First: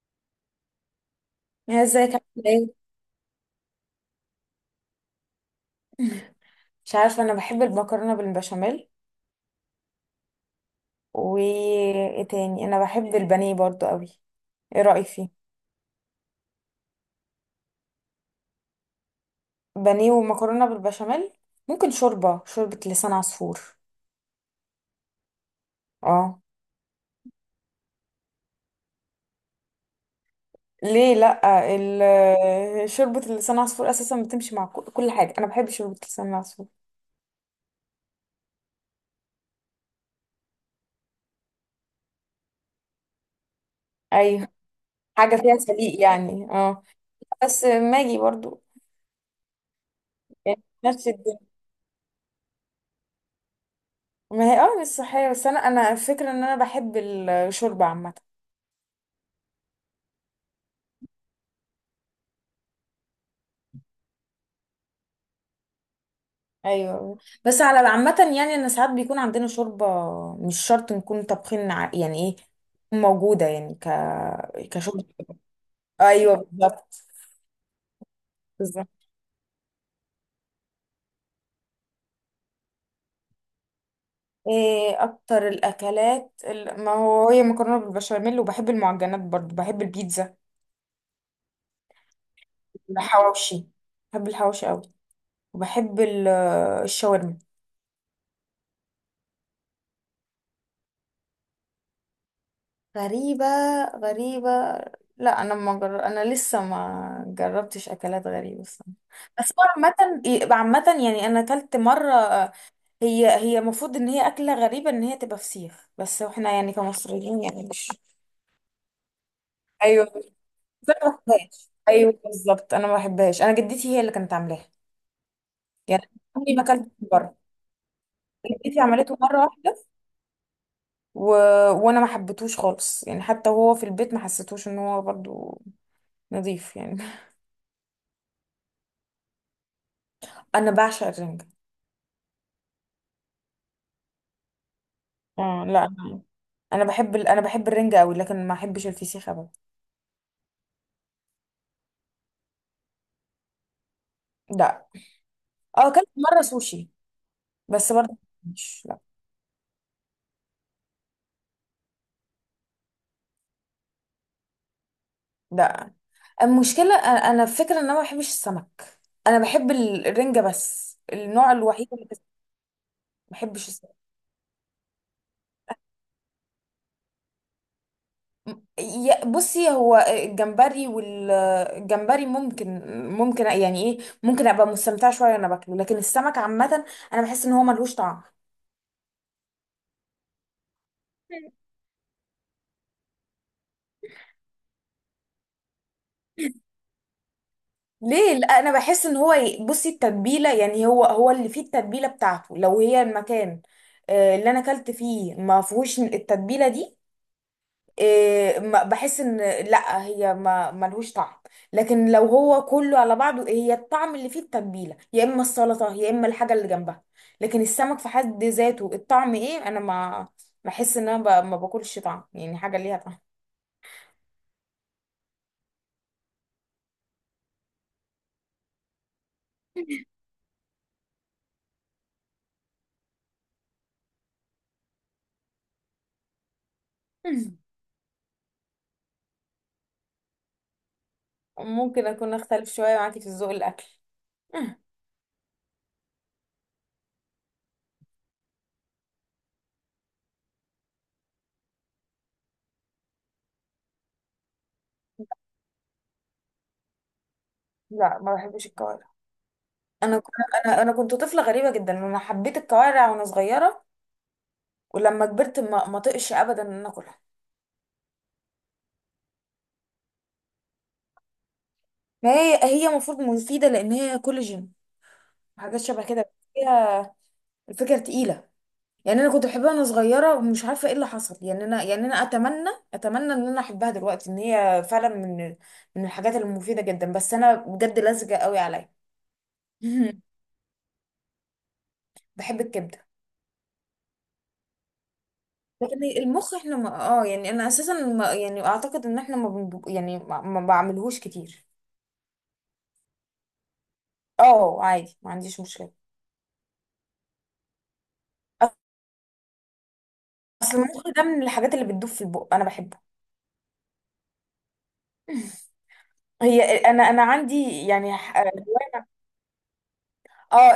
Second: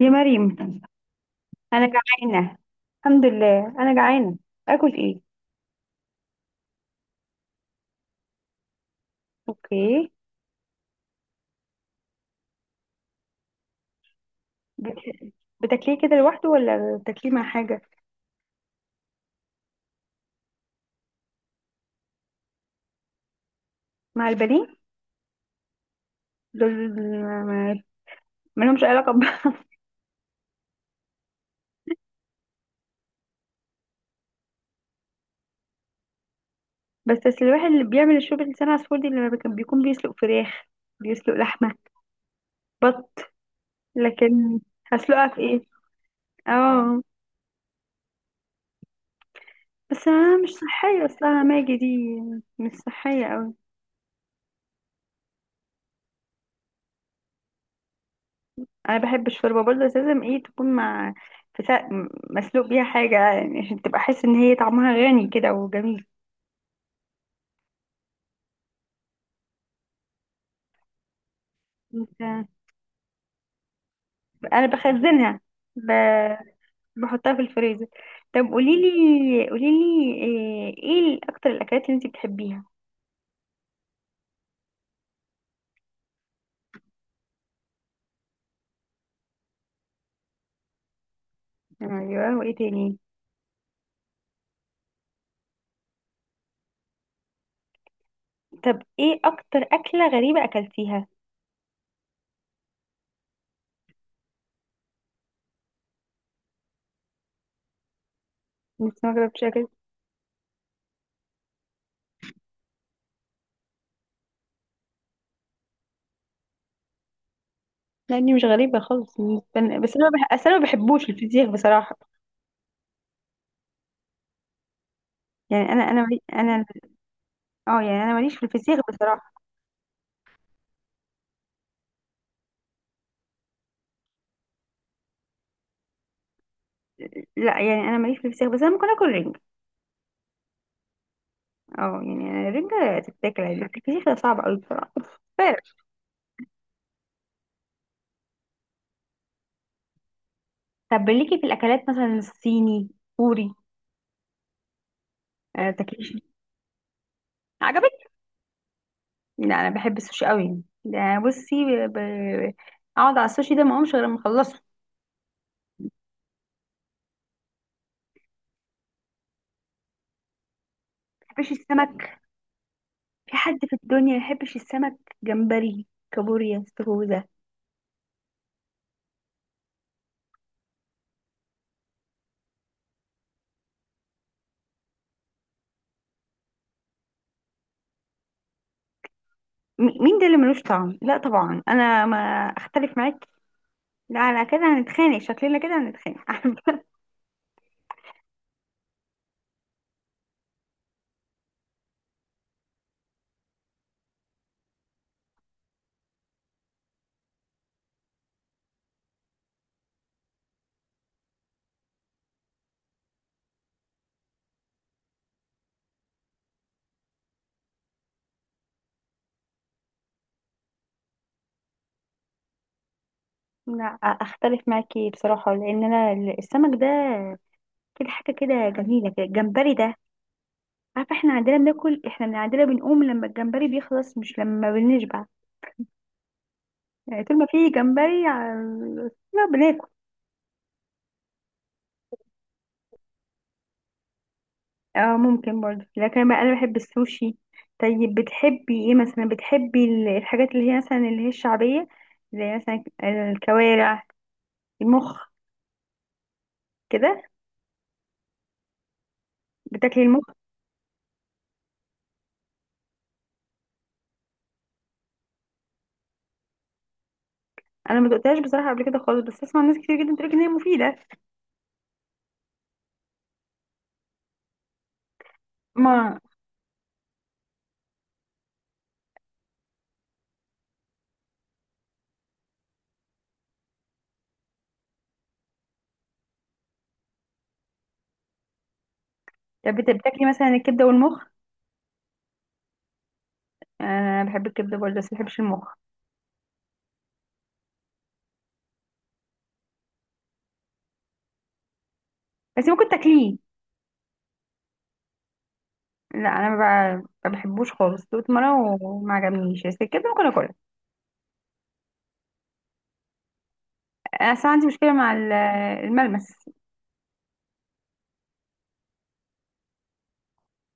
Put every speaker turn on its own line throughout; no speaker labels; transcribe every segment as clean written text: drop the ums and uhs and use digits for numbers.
يا مريم،
يا،
انا
ازيك؟ عاملة
جعانه.
ايه؟
الحمد لله، انا جعانه. اكل ايه؟
مش عارفة، انا بحب المكرونة بالبشاميل.
اوكي.
وايه تاني؟ انا بحب البانيه برضو قوي. ايه
بت...
رأيك فيه؟
بتاكليه كده لوحده ولا بتاكليه مع حاجه؟
بانيه ومكرونة بالبشاميل. ممكن شوربة لسان عصفور.
مع البانيه
اه.
دول ما ما لهمش علاقه
ليه لا؟ شوربة لسان عصفور اساسا بتمشي مع كل حاجة. انا بحب شوربة لسان عصفور.
بس الواحد اللي بيعمل الشوربه لسان عصفور دي اللي كان بيكون بيسلق فراخ، بيسلق لحمه، بط،
ايوه،
لكن هسلقها
حاجة
في
فيها
ايه؟
سليق يعني، اه.
اه،
بس ماجي برضو.
بس انا مش
يعني
صحيه
نفس الدنيا.
اصلها ماجي دي، مش صحيه.
ما هي، اه مش صحية، بس انا الفكرة ان انا بحب الشوربة عامة.
انا بحب الشوربه برضه، بس لازم ايه تكون مع، في سا... مسلوق بيها حاجه يعني عشان تبقى احس ان هي طعمها غني كده وجميل.
ايوه، بس على عامة يعني انا ساعات بيكون عندنا شوربة. مش شرط نكون طابخين يعني ايه،
انت-
تكون موجودة يعني
انا
كشوربة.
بخزنها. ب...
ايوه بالظبط.
بحطها في الفريزر. طب قولي
بالظبط.
لي قولي لي ايه اكتر الاكلات اللي انت بتحبيها؟
ايه اكتر الاكلات ما هو هي مكرونة بالبشاميل، وبحب المعجنات برضو، بحب البيتزا.
ايوه، وايه تاني؟
الحواوشي. بحب الحواوشي قوي. وبحب الشاورما.
طب ايه اكتر اكله غريبه اكلتيها؟
غريبة؟ غريبة. لا، انا ما جر... انا لسه ما جربتش اكلات غريبة الصراحة.
لسه ما جربتش
بس هو
اكل.
عامة، عامة يعني انا اكلت مرة. هي المفروض ان هي اكلة غريبة، ان هي تبقى فسيخ، بس احنا يعني كمصريين يعني مش
لاني مش غريبه خالص بالنسبة لي. بس انا
ايوه
ما
بس
بح... أصل انا ما بحبوش
انا ما
الفسيخ
بحبهاش،
بصراحه.
ايوه بالظبط، انا ما بحبهاش، انا جدتي هي اللي كانت عاملاها.
يعني انا انا
يعني
مالي-
عمري ما
انا
اكلت من بره.
اه، يعني انا ماليش في الفسيخ
جدتي عملته
بصراحه.
مرة واحدة، و... وانا ما حبيتهوش خالص، يعني حتى وهو في البيت ما حسيتوش ان هو برضو نظيف يعني.
لا، يعني انا ماليش في الفسيخ، بس انا ممكن اكل رنجة.
انا بعشق الرنجة.
اه، يعني أنا الرنجة تتاكل عادي لكن الفسيخ ده صعب قوي بصراحة، فعلا.
اه، لا انا، انا بحب الرنجة قوي، لكن ما احبش الفسيخ ابدا.
طب ليكي في الاكلات مثلا الصيني كوري؟
لا،
آه،
اه، اكلت
تاكليش؟
مره سوشي، بس
عجبك؟
برضه مش، لا.
لا انا بحب السوشي قوي ده. بصي ب... ب- اقعد على السوشي ده ما اقومش غير لما اخلصه. ما
لا، المشكله انا، الفكره ان انا ما بحبش السمك. انا بحب الرنجة، بس
بحبش
النوع الوحيد اللي
السمك؟
ما
في حد
بحبش
في
السمك.
الدنيا ما يحبش السمك؟ جمبري، كابوريا، استاكوزا.
بصي، هو الجمبري والجمبري ممكن يعني ايه، ممكن ابقى مستمتعه شويه وانا باكله، لكن السمك عامه انا بحس ان هو ملهوش طعم.
مين ده اللي ملوش طعم؟ لا طبعا انا ما اختلف معاك. لا، على كده هنتخانق، شكلنا كده هنتخانق.
ليه لا؟ انا بحس ان هو بصي، التتبيله يعني هو اللي فيه التتبيله بتاعته، لو هي المكان. اللي انا اكلت فيه ما فيهوش التتبيله دي. بحس ان، لا هي ما ملهوش طعم، لكن لو هو كله على بعضه، هي الطعم اللي فيه التتبيله، يا اما السلطه يا اما الحاجه اللي جنبها. لكن السمك في حد ذاته الطعم ايه؟ انا ما بحس ان انا ما باكلش طعم، يعني حاجه ليها طعم.
لا اختلف معاكي بصراحه، لان انا السمك ده كده حاجه كده جميله كده، الجمبري ده عارفه احنا عندنا بناكل، احنا من عندنا بنقوم لما الجمبري بيخلص، مش لما بنشبع. يعني طول ما في جمبري لا بناكل.
ممكن اكون اختلف شويه معاكي في الذوق الاكل.
اه، ممكن برضه، لكن بقى انا بحب السوشي. طيب بتحبي ايه مثلا؟ بتحبي الحاجات اللي هي مثلا اللي هي الشعبيه، زي مثلا الكوارع، المخ كده؟
لا، ما بحبش الكوارع.
بتاكلي
انا
المخ؟
انا كنت طفله غريبه جدا، انا حبيت الكوارع وانا صغيره. ولما كبرت ما طقش ابدا ان انا اكلها.
انا ما دقتهاش بصراحه قبل كده خالص، بس اسمع ناس كتير جدا بتقول ان هي مفيده.
ما هي، هي المفروض مفيده لان هي كولاجين. حاجات شبه
ما
كده، بس هي الفكره تقيله. يعني انا كنت بحبها وانا صغيره ومش عارفه ايه اللي حصل، يعني انا، يعني انا اتمنى ان انا احبها دلوقتي، ان هي فعلا من الحاجات المفيده جدا، بس انا بجد لزجه قوي عليا.
طب بتاكلي مثلا الكبده والمخ؟
بحب الكبده.
انا بحب الكبده برضه بس ما بحبش المخ.
لكن المخ احنا ما، اه يعني انا اساسا ما، يعني اعتقد ان احنا ما بنب... يعني ما بعملهوش كتير.
بس ممكن تاكليه؟
اه، عادي، ما عنديش مشكله.
لا، انا ما بحبوش خالص دوت مره وما عجبنيش، بس الكبده ممكن اكلها.
اصل المخ ده من الحاجات اللي بتدوب في البق، انا بحبه.
انا اصلا عندي مشكله مع الملمس.
هي انا عندي يعني اه.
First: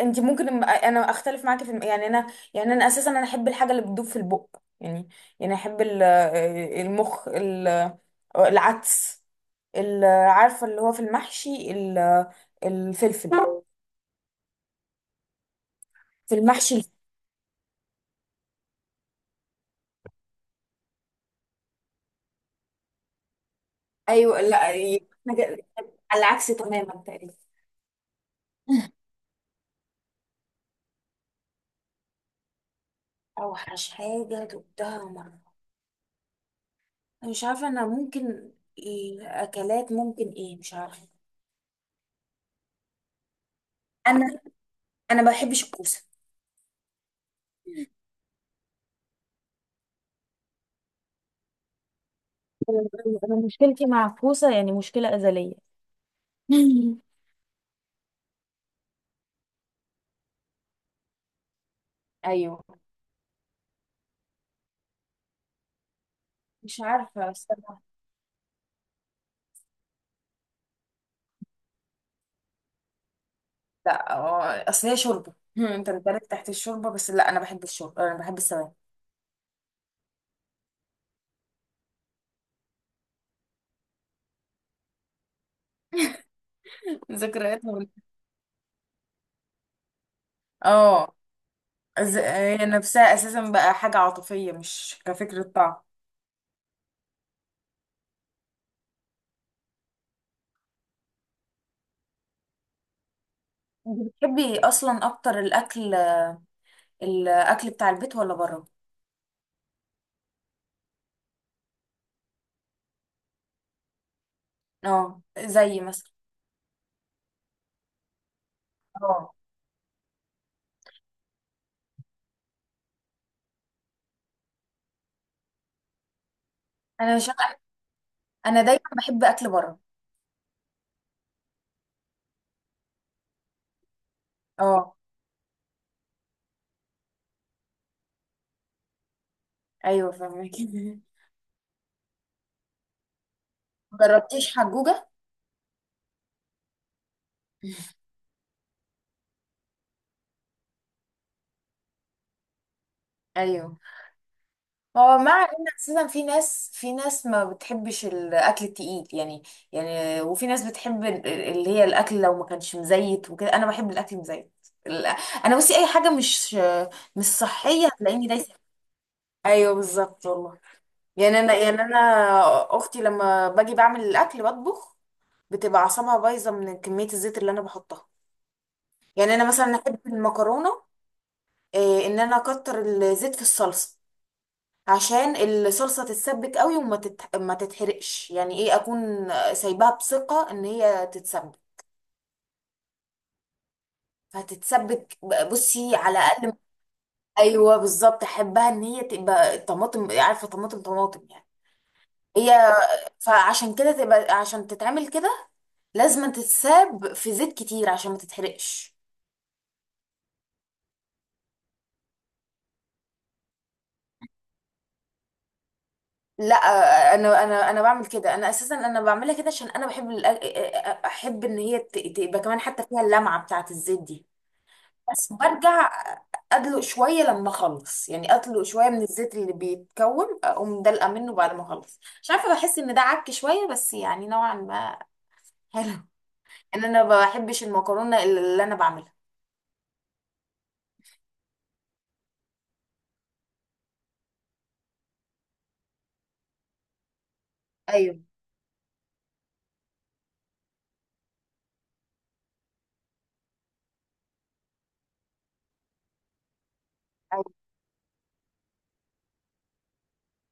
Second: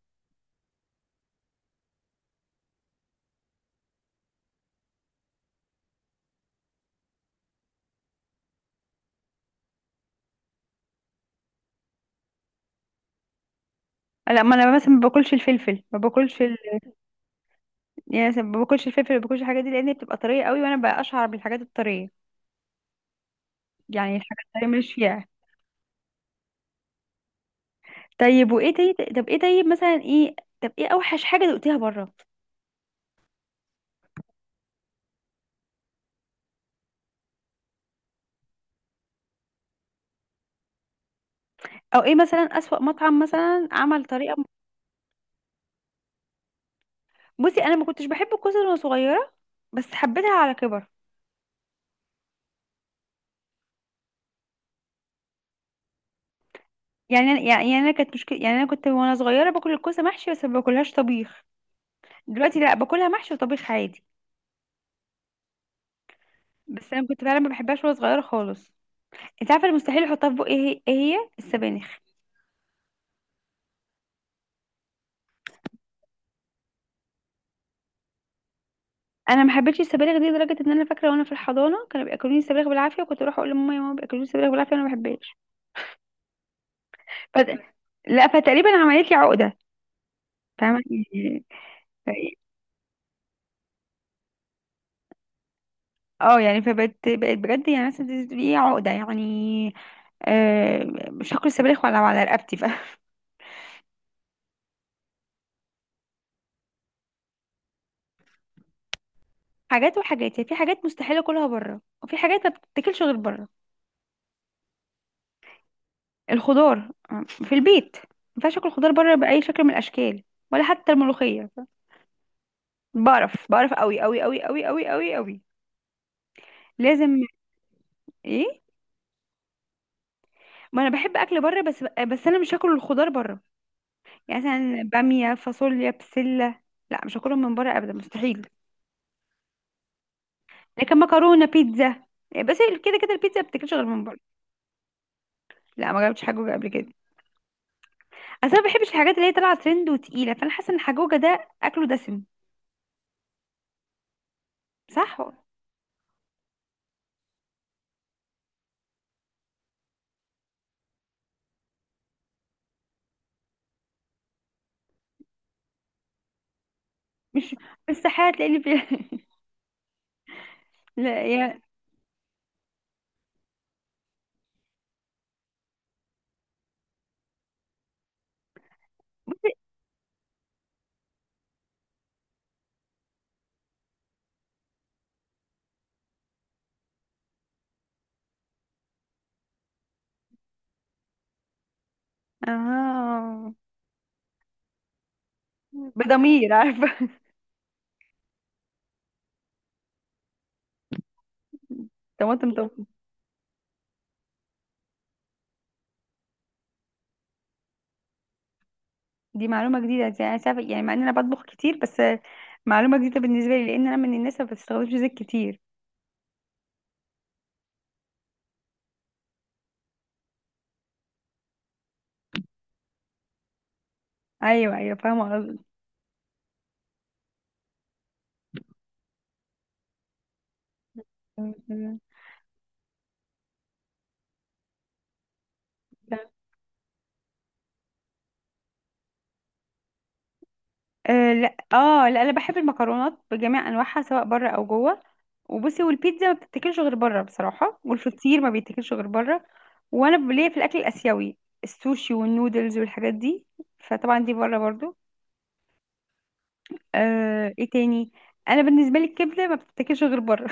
انت ممكن انا اختلف معاكي في يعني انا. يعني انا اساسا انا احب الحاجه اللي بتدوب في البق. يعني يعني احب المخ، العدس، عارفه اللي هو في المحشي الفلفل.
لا، ما انا مثلا ما باكلش الفلفل ما
في
باكلش
المحشي الفلفل.
يعني مثلا ما باكلش الفلفل ما باكلش الحاجات دي لان هي بتبقى طريه قوي، وانا بقى اشعر بالحاجات الطريه. يعني
ايوه،
الحاجات
لا،
الطريه ماليش فيها.
احنا على العكس تماما تقريبا.
طيب وايه تاني؟ طب ايه؟ طيب مثلا ايه؟ طب ايه اوحش حاجه دقتيها بره؟
اوحش حاجه دقتها مرة. مش عارفة، أنا ممكن إيه؟ أكلات ممكن إيه؟ مش عارفة.
او ايه مثلا اسوأ مطعم مثلا عمل
انا
طريقه؟
انا ما بحبش الكوسه.
بصي انا ما كنتش بحب الكوسه وانا صغيره، بس حبيتها على كبر.
انا مشكلتي مع الكوسه يعني مشكله ازليه.
يعني انا يعني انا كانت مشكله، يعني انا كنت وانا صغيره باكل الكوسه محشي بس ما باكلهاش طبيخ. دلوقتي
أيوه.
لا، باكلها محشي وطبيخ عادي.
مش
بس انا كنت
عارفة
فعلا ما
الصراحة.
بحبهاش وانا صغيره خالص. انت عارفه المستحيل احطها في بقي ايه هي؟ إيه هي؟ السبانخ.
لا، أصل هي شوربة، أنت بتبارك تحت الشوربة، بس لا، أنا بحب الشوربة، أنا بحب السواد.
انا ما حبيتش السبانخ دي لدرجه ان انا فاكره وانا في الحضانه كانوا بياكلوني السبانخ بالعافيه، وكنت اروح اقول لماما: يا ماما بياكلوني السبانخ بالعافيه وانا ما بحبهاش. فت...
ذكرياتها
لا، فتقريبا عملت لي عقده. فاهمه
اه،
يعني؟ ف-
هي نفسها أساسا بقى حاجة عاطفية، مش كفكرة طعم.
اه، يعني فبقت بجد يعني مثلا دي عقده يعني. آه، مش هاكل السبانخ ولو على رقبتي
أنت بتحبي أصلا أكتر الأكل بتاع البيت ولا بره؟
حاجات وحاجات يعني، في حاجات مستحيل اكلها بره وفي حاجات ما بتتاكلش غير بره.
اه، زي مثلا.
الخضار آه، في البيت، ما ينفعش اكل خضار بره
اه،
باي شكل من الاشكال. ولا حتى الملوخيه. بعرف بعرف قوي قوي قوي قوي قوي قوي قوي، لازم.
أنا
ايه؟
انا دايما بحب اكل بره.
ما انا بحب اكل بره، بس انا مش هاكل الخضار بره. يعني مثلا
اه،
باميه، فاصوليا، بسله، لا، مش هاكلهم من بره ابدا، مستحيل.
ايوه فاهمك.
لكن مكرونه، بيتزا، بس. كده كده البيتزا ما بتاكلش غير من بره.
جربتيش حجوجة؟
لا، ما جربتش حاجه قبل كده. اصل انا ما بحبش الحاجات اللي هي طالعه ترند وتقيله، فانا حاسه ان حجوجه ده اكله دسم،
ايوه. هو
صح.
مع ان اساسا في ناس ما بتحبش الاكل التقيل يعني. يعني وفي ناس بتحب اللي هي الاكل لو ما كانش مزيت وكده، انا بحب الاكل مزيت. ال- انا بصي اي حاجه مش
مش
صحيه
مش
هتلاقيني
صحيح
دايسه.
تلاقيني في
ايوه بالظبط والله.
لا
يعني انا
يا،
يعني انا اختي لما باجي بعمل الاكل بطبخ، بتبقى اعصابها بايظه من كميه الزيت اللي انا بحطها. يعني انا مثلا احب المكرونه، ان انا اكتر الزيت في الصلصه عشان الصلصه تتسبك قوي، ما تتحرقش، يعني ايه، اكون سايباها بثقه ان هي تتسبك.
اه،
فهتتسبك، بصي على
بضمير
اقل.
عارفه.
ايوه بالظبط، احبها ان هي تبقى طماطم، عارفه؟ طماطم طماطم يعني.
طماطم
هي
طماطم.
فعشان كده تبقى، عشان تتعمل كده لازم تتساب في زيت كتير عشان ما تتحرقش.
دي معلومه جديده يعني. يعني مع ان انا بطبخ كتير، بس معلومه جديده بالنسبه لي، لان انا من الناس اللي ما بتستخدمش زيت كتير.
لا، انا بعمل كده، انا اساسا انا بعملها كده عشان انا بحب احب ان هي تبقى كمان حتى فيها اللمعه بتاعه الزيت دي.
ايوه،
بس
فاهمه قصدك.
برجع ادلق شويه لما اخلص، يعني ادلق شويه من الزيت اللي بيتكون، اقوم دلقه منه بعد ما اخلص. مش عارفه، بحس ان ده عك شويه بس يعني نوعا ما حلو. ان انا ما بحبش المكرونه اللي انا بعملها.
آه لا، اه لا، انا بحب المكرونات بجميع انواعها، سواء بره او جوه. وبصي، والبيتزا ما بتتاكلش غير بره بصراحه،
ايوه،
والفطير ما بيتاكلش غير بره. وانا ليا في الاكل الاسيوي، السوشي والنودلز والحاجات دي، فطبعا دي بره برضو.
ايوه.
آه، ايه تاني. انا بالنسبه لي الكبده ما بتتاكلش غير بره.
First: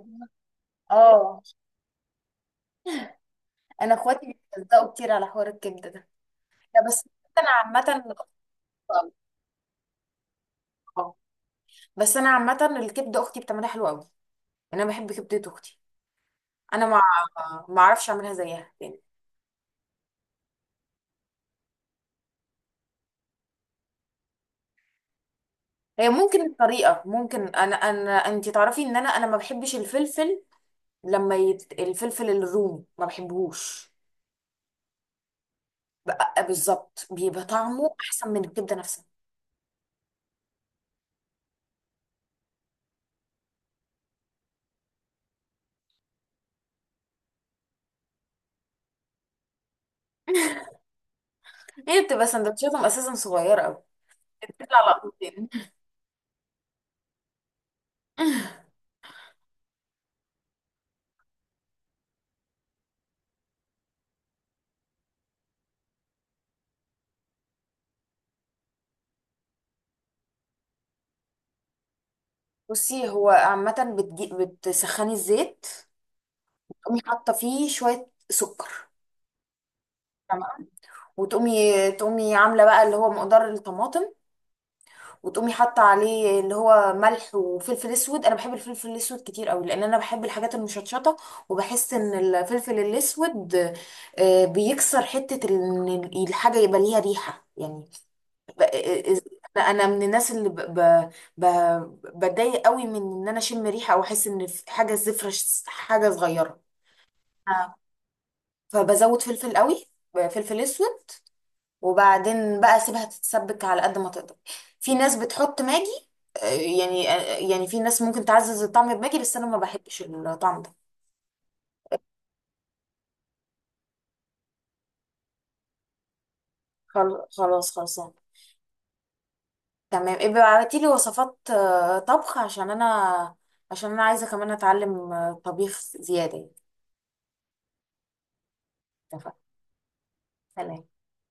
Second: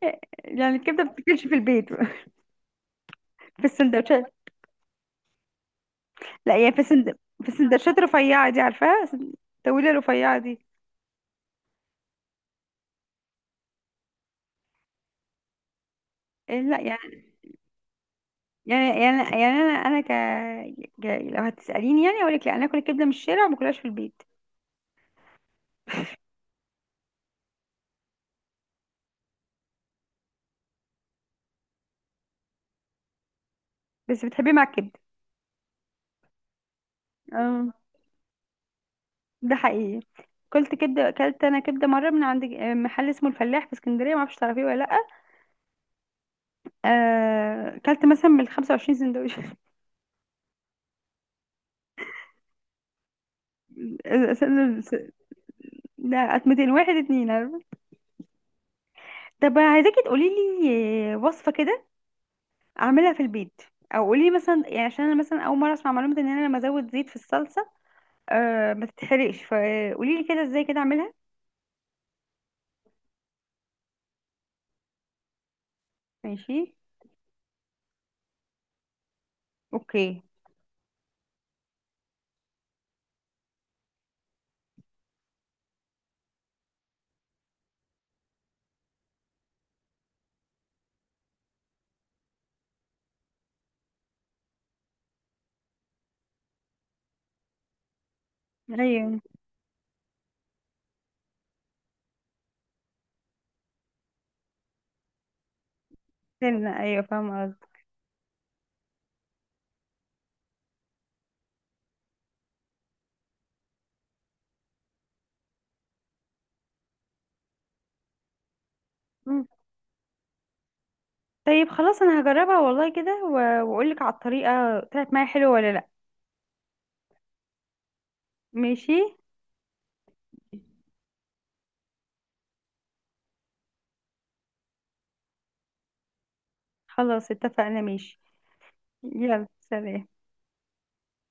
يعني الكبده ما
اه،
بتتاكلش في البيت. في
انا اخواتي
السندوتشات.
بيتلزقوا كتير على حوار الكبده ده.
لا يعني في
لا،
في
انا
السندوتشات الرفيعه دي، عارفاها؟
عامه
الطويله الرفيعه دي.
بس انا عامه الكبده اختي بتعملها حلوه قوي. انا بحب كبده اختي.
إيه، لا
انا ما
يعني،
ما اعرفش اعملها زيها
يعني
يعني.
يعني يعني انا ك... لو هتساليني يعني اقول لك: لا، انا اكل الكبده من الشارع وما اكلهاش في البيت.
هي ممكن الطريقه، ممكن، انا انتي تعرفي ان انا ما بحبش الفلفل. لما الفلفل الرومي ما بحبهوش.
بس بتحبيه مع الكبده.
بقى بالظبط بيبقى
آه.
طعمه احسن من الكبده نفسها.
ده حقيقي. كلت كبده، اكلت انا كبده مره من عند آه، محل اسمه الفلاح في اسكندريه، ما اعرفش تعرفيه ولا لا. آه، اكلت مثلا من 25 سندوتش.
هي بتبقى سندوتشاتهم اساسا صغيره قوي، بتطلع لقطتين.
لا 200، واحد اتنين عارفة؟ طب عايزاكي تقولي لي وصفه كده اعملها في البيت، او قولي لي مثلا يعني عشان انا مثلا اول مره اسمع معلومه ان انا لما ازود زيت في الصلصه أه ما تتحرقش، فقولي لي كده ازاي كده اعملها.
بصي، هو عامه بتسخني الزيت،
ماشي.
تقومي حاطه فيه شويه سكر،
اوكي.
وتقومي عامله بقى اللي هو مقدار الطماطم، وتقومي حاطه عليه اللي هو ملح وفلفل اسود. انا بحب الفلفل الاسود كتير قوي، لان انا بحب الحاجات المشطشطه. وبحس ان الفلفل الاسود بيكسر حته ان الحاجه يبقى ليها ريحه يعني. ب- آه،
ايوه.
انا من الناس اللي ب- بتضايق قوي من ان انا اشم ريحه او احس ان في حاجه زفره، حاجه صغيره.
سنة، ايوه فاهمه.
آه. فبزود فلفل قوي، فلفل اسود. وبعدين بقى سيبها تتسبك على قد ما تقدر. في ناس بتحط ماجي، آه، يعني يعني في ناس ممكن تعزز الطعم بماجي، بس انا
قصدي،
ما بحبش الطعم ده.
طيب خلاص، انا هجربها والله كده واقولك على الطريقة طلعت معايا حلوة ولا لا.
خلاص خلصان.
ماشي.
تمام، ابقى ابعتي لي وصفات طبخ عشان انا، عشان انا عايزه كمان اتعلم طبيخ زياده يعني.
خلاص، اتفقنا. ماشي.
اتفقنا،
يلا سلام.
سلام.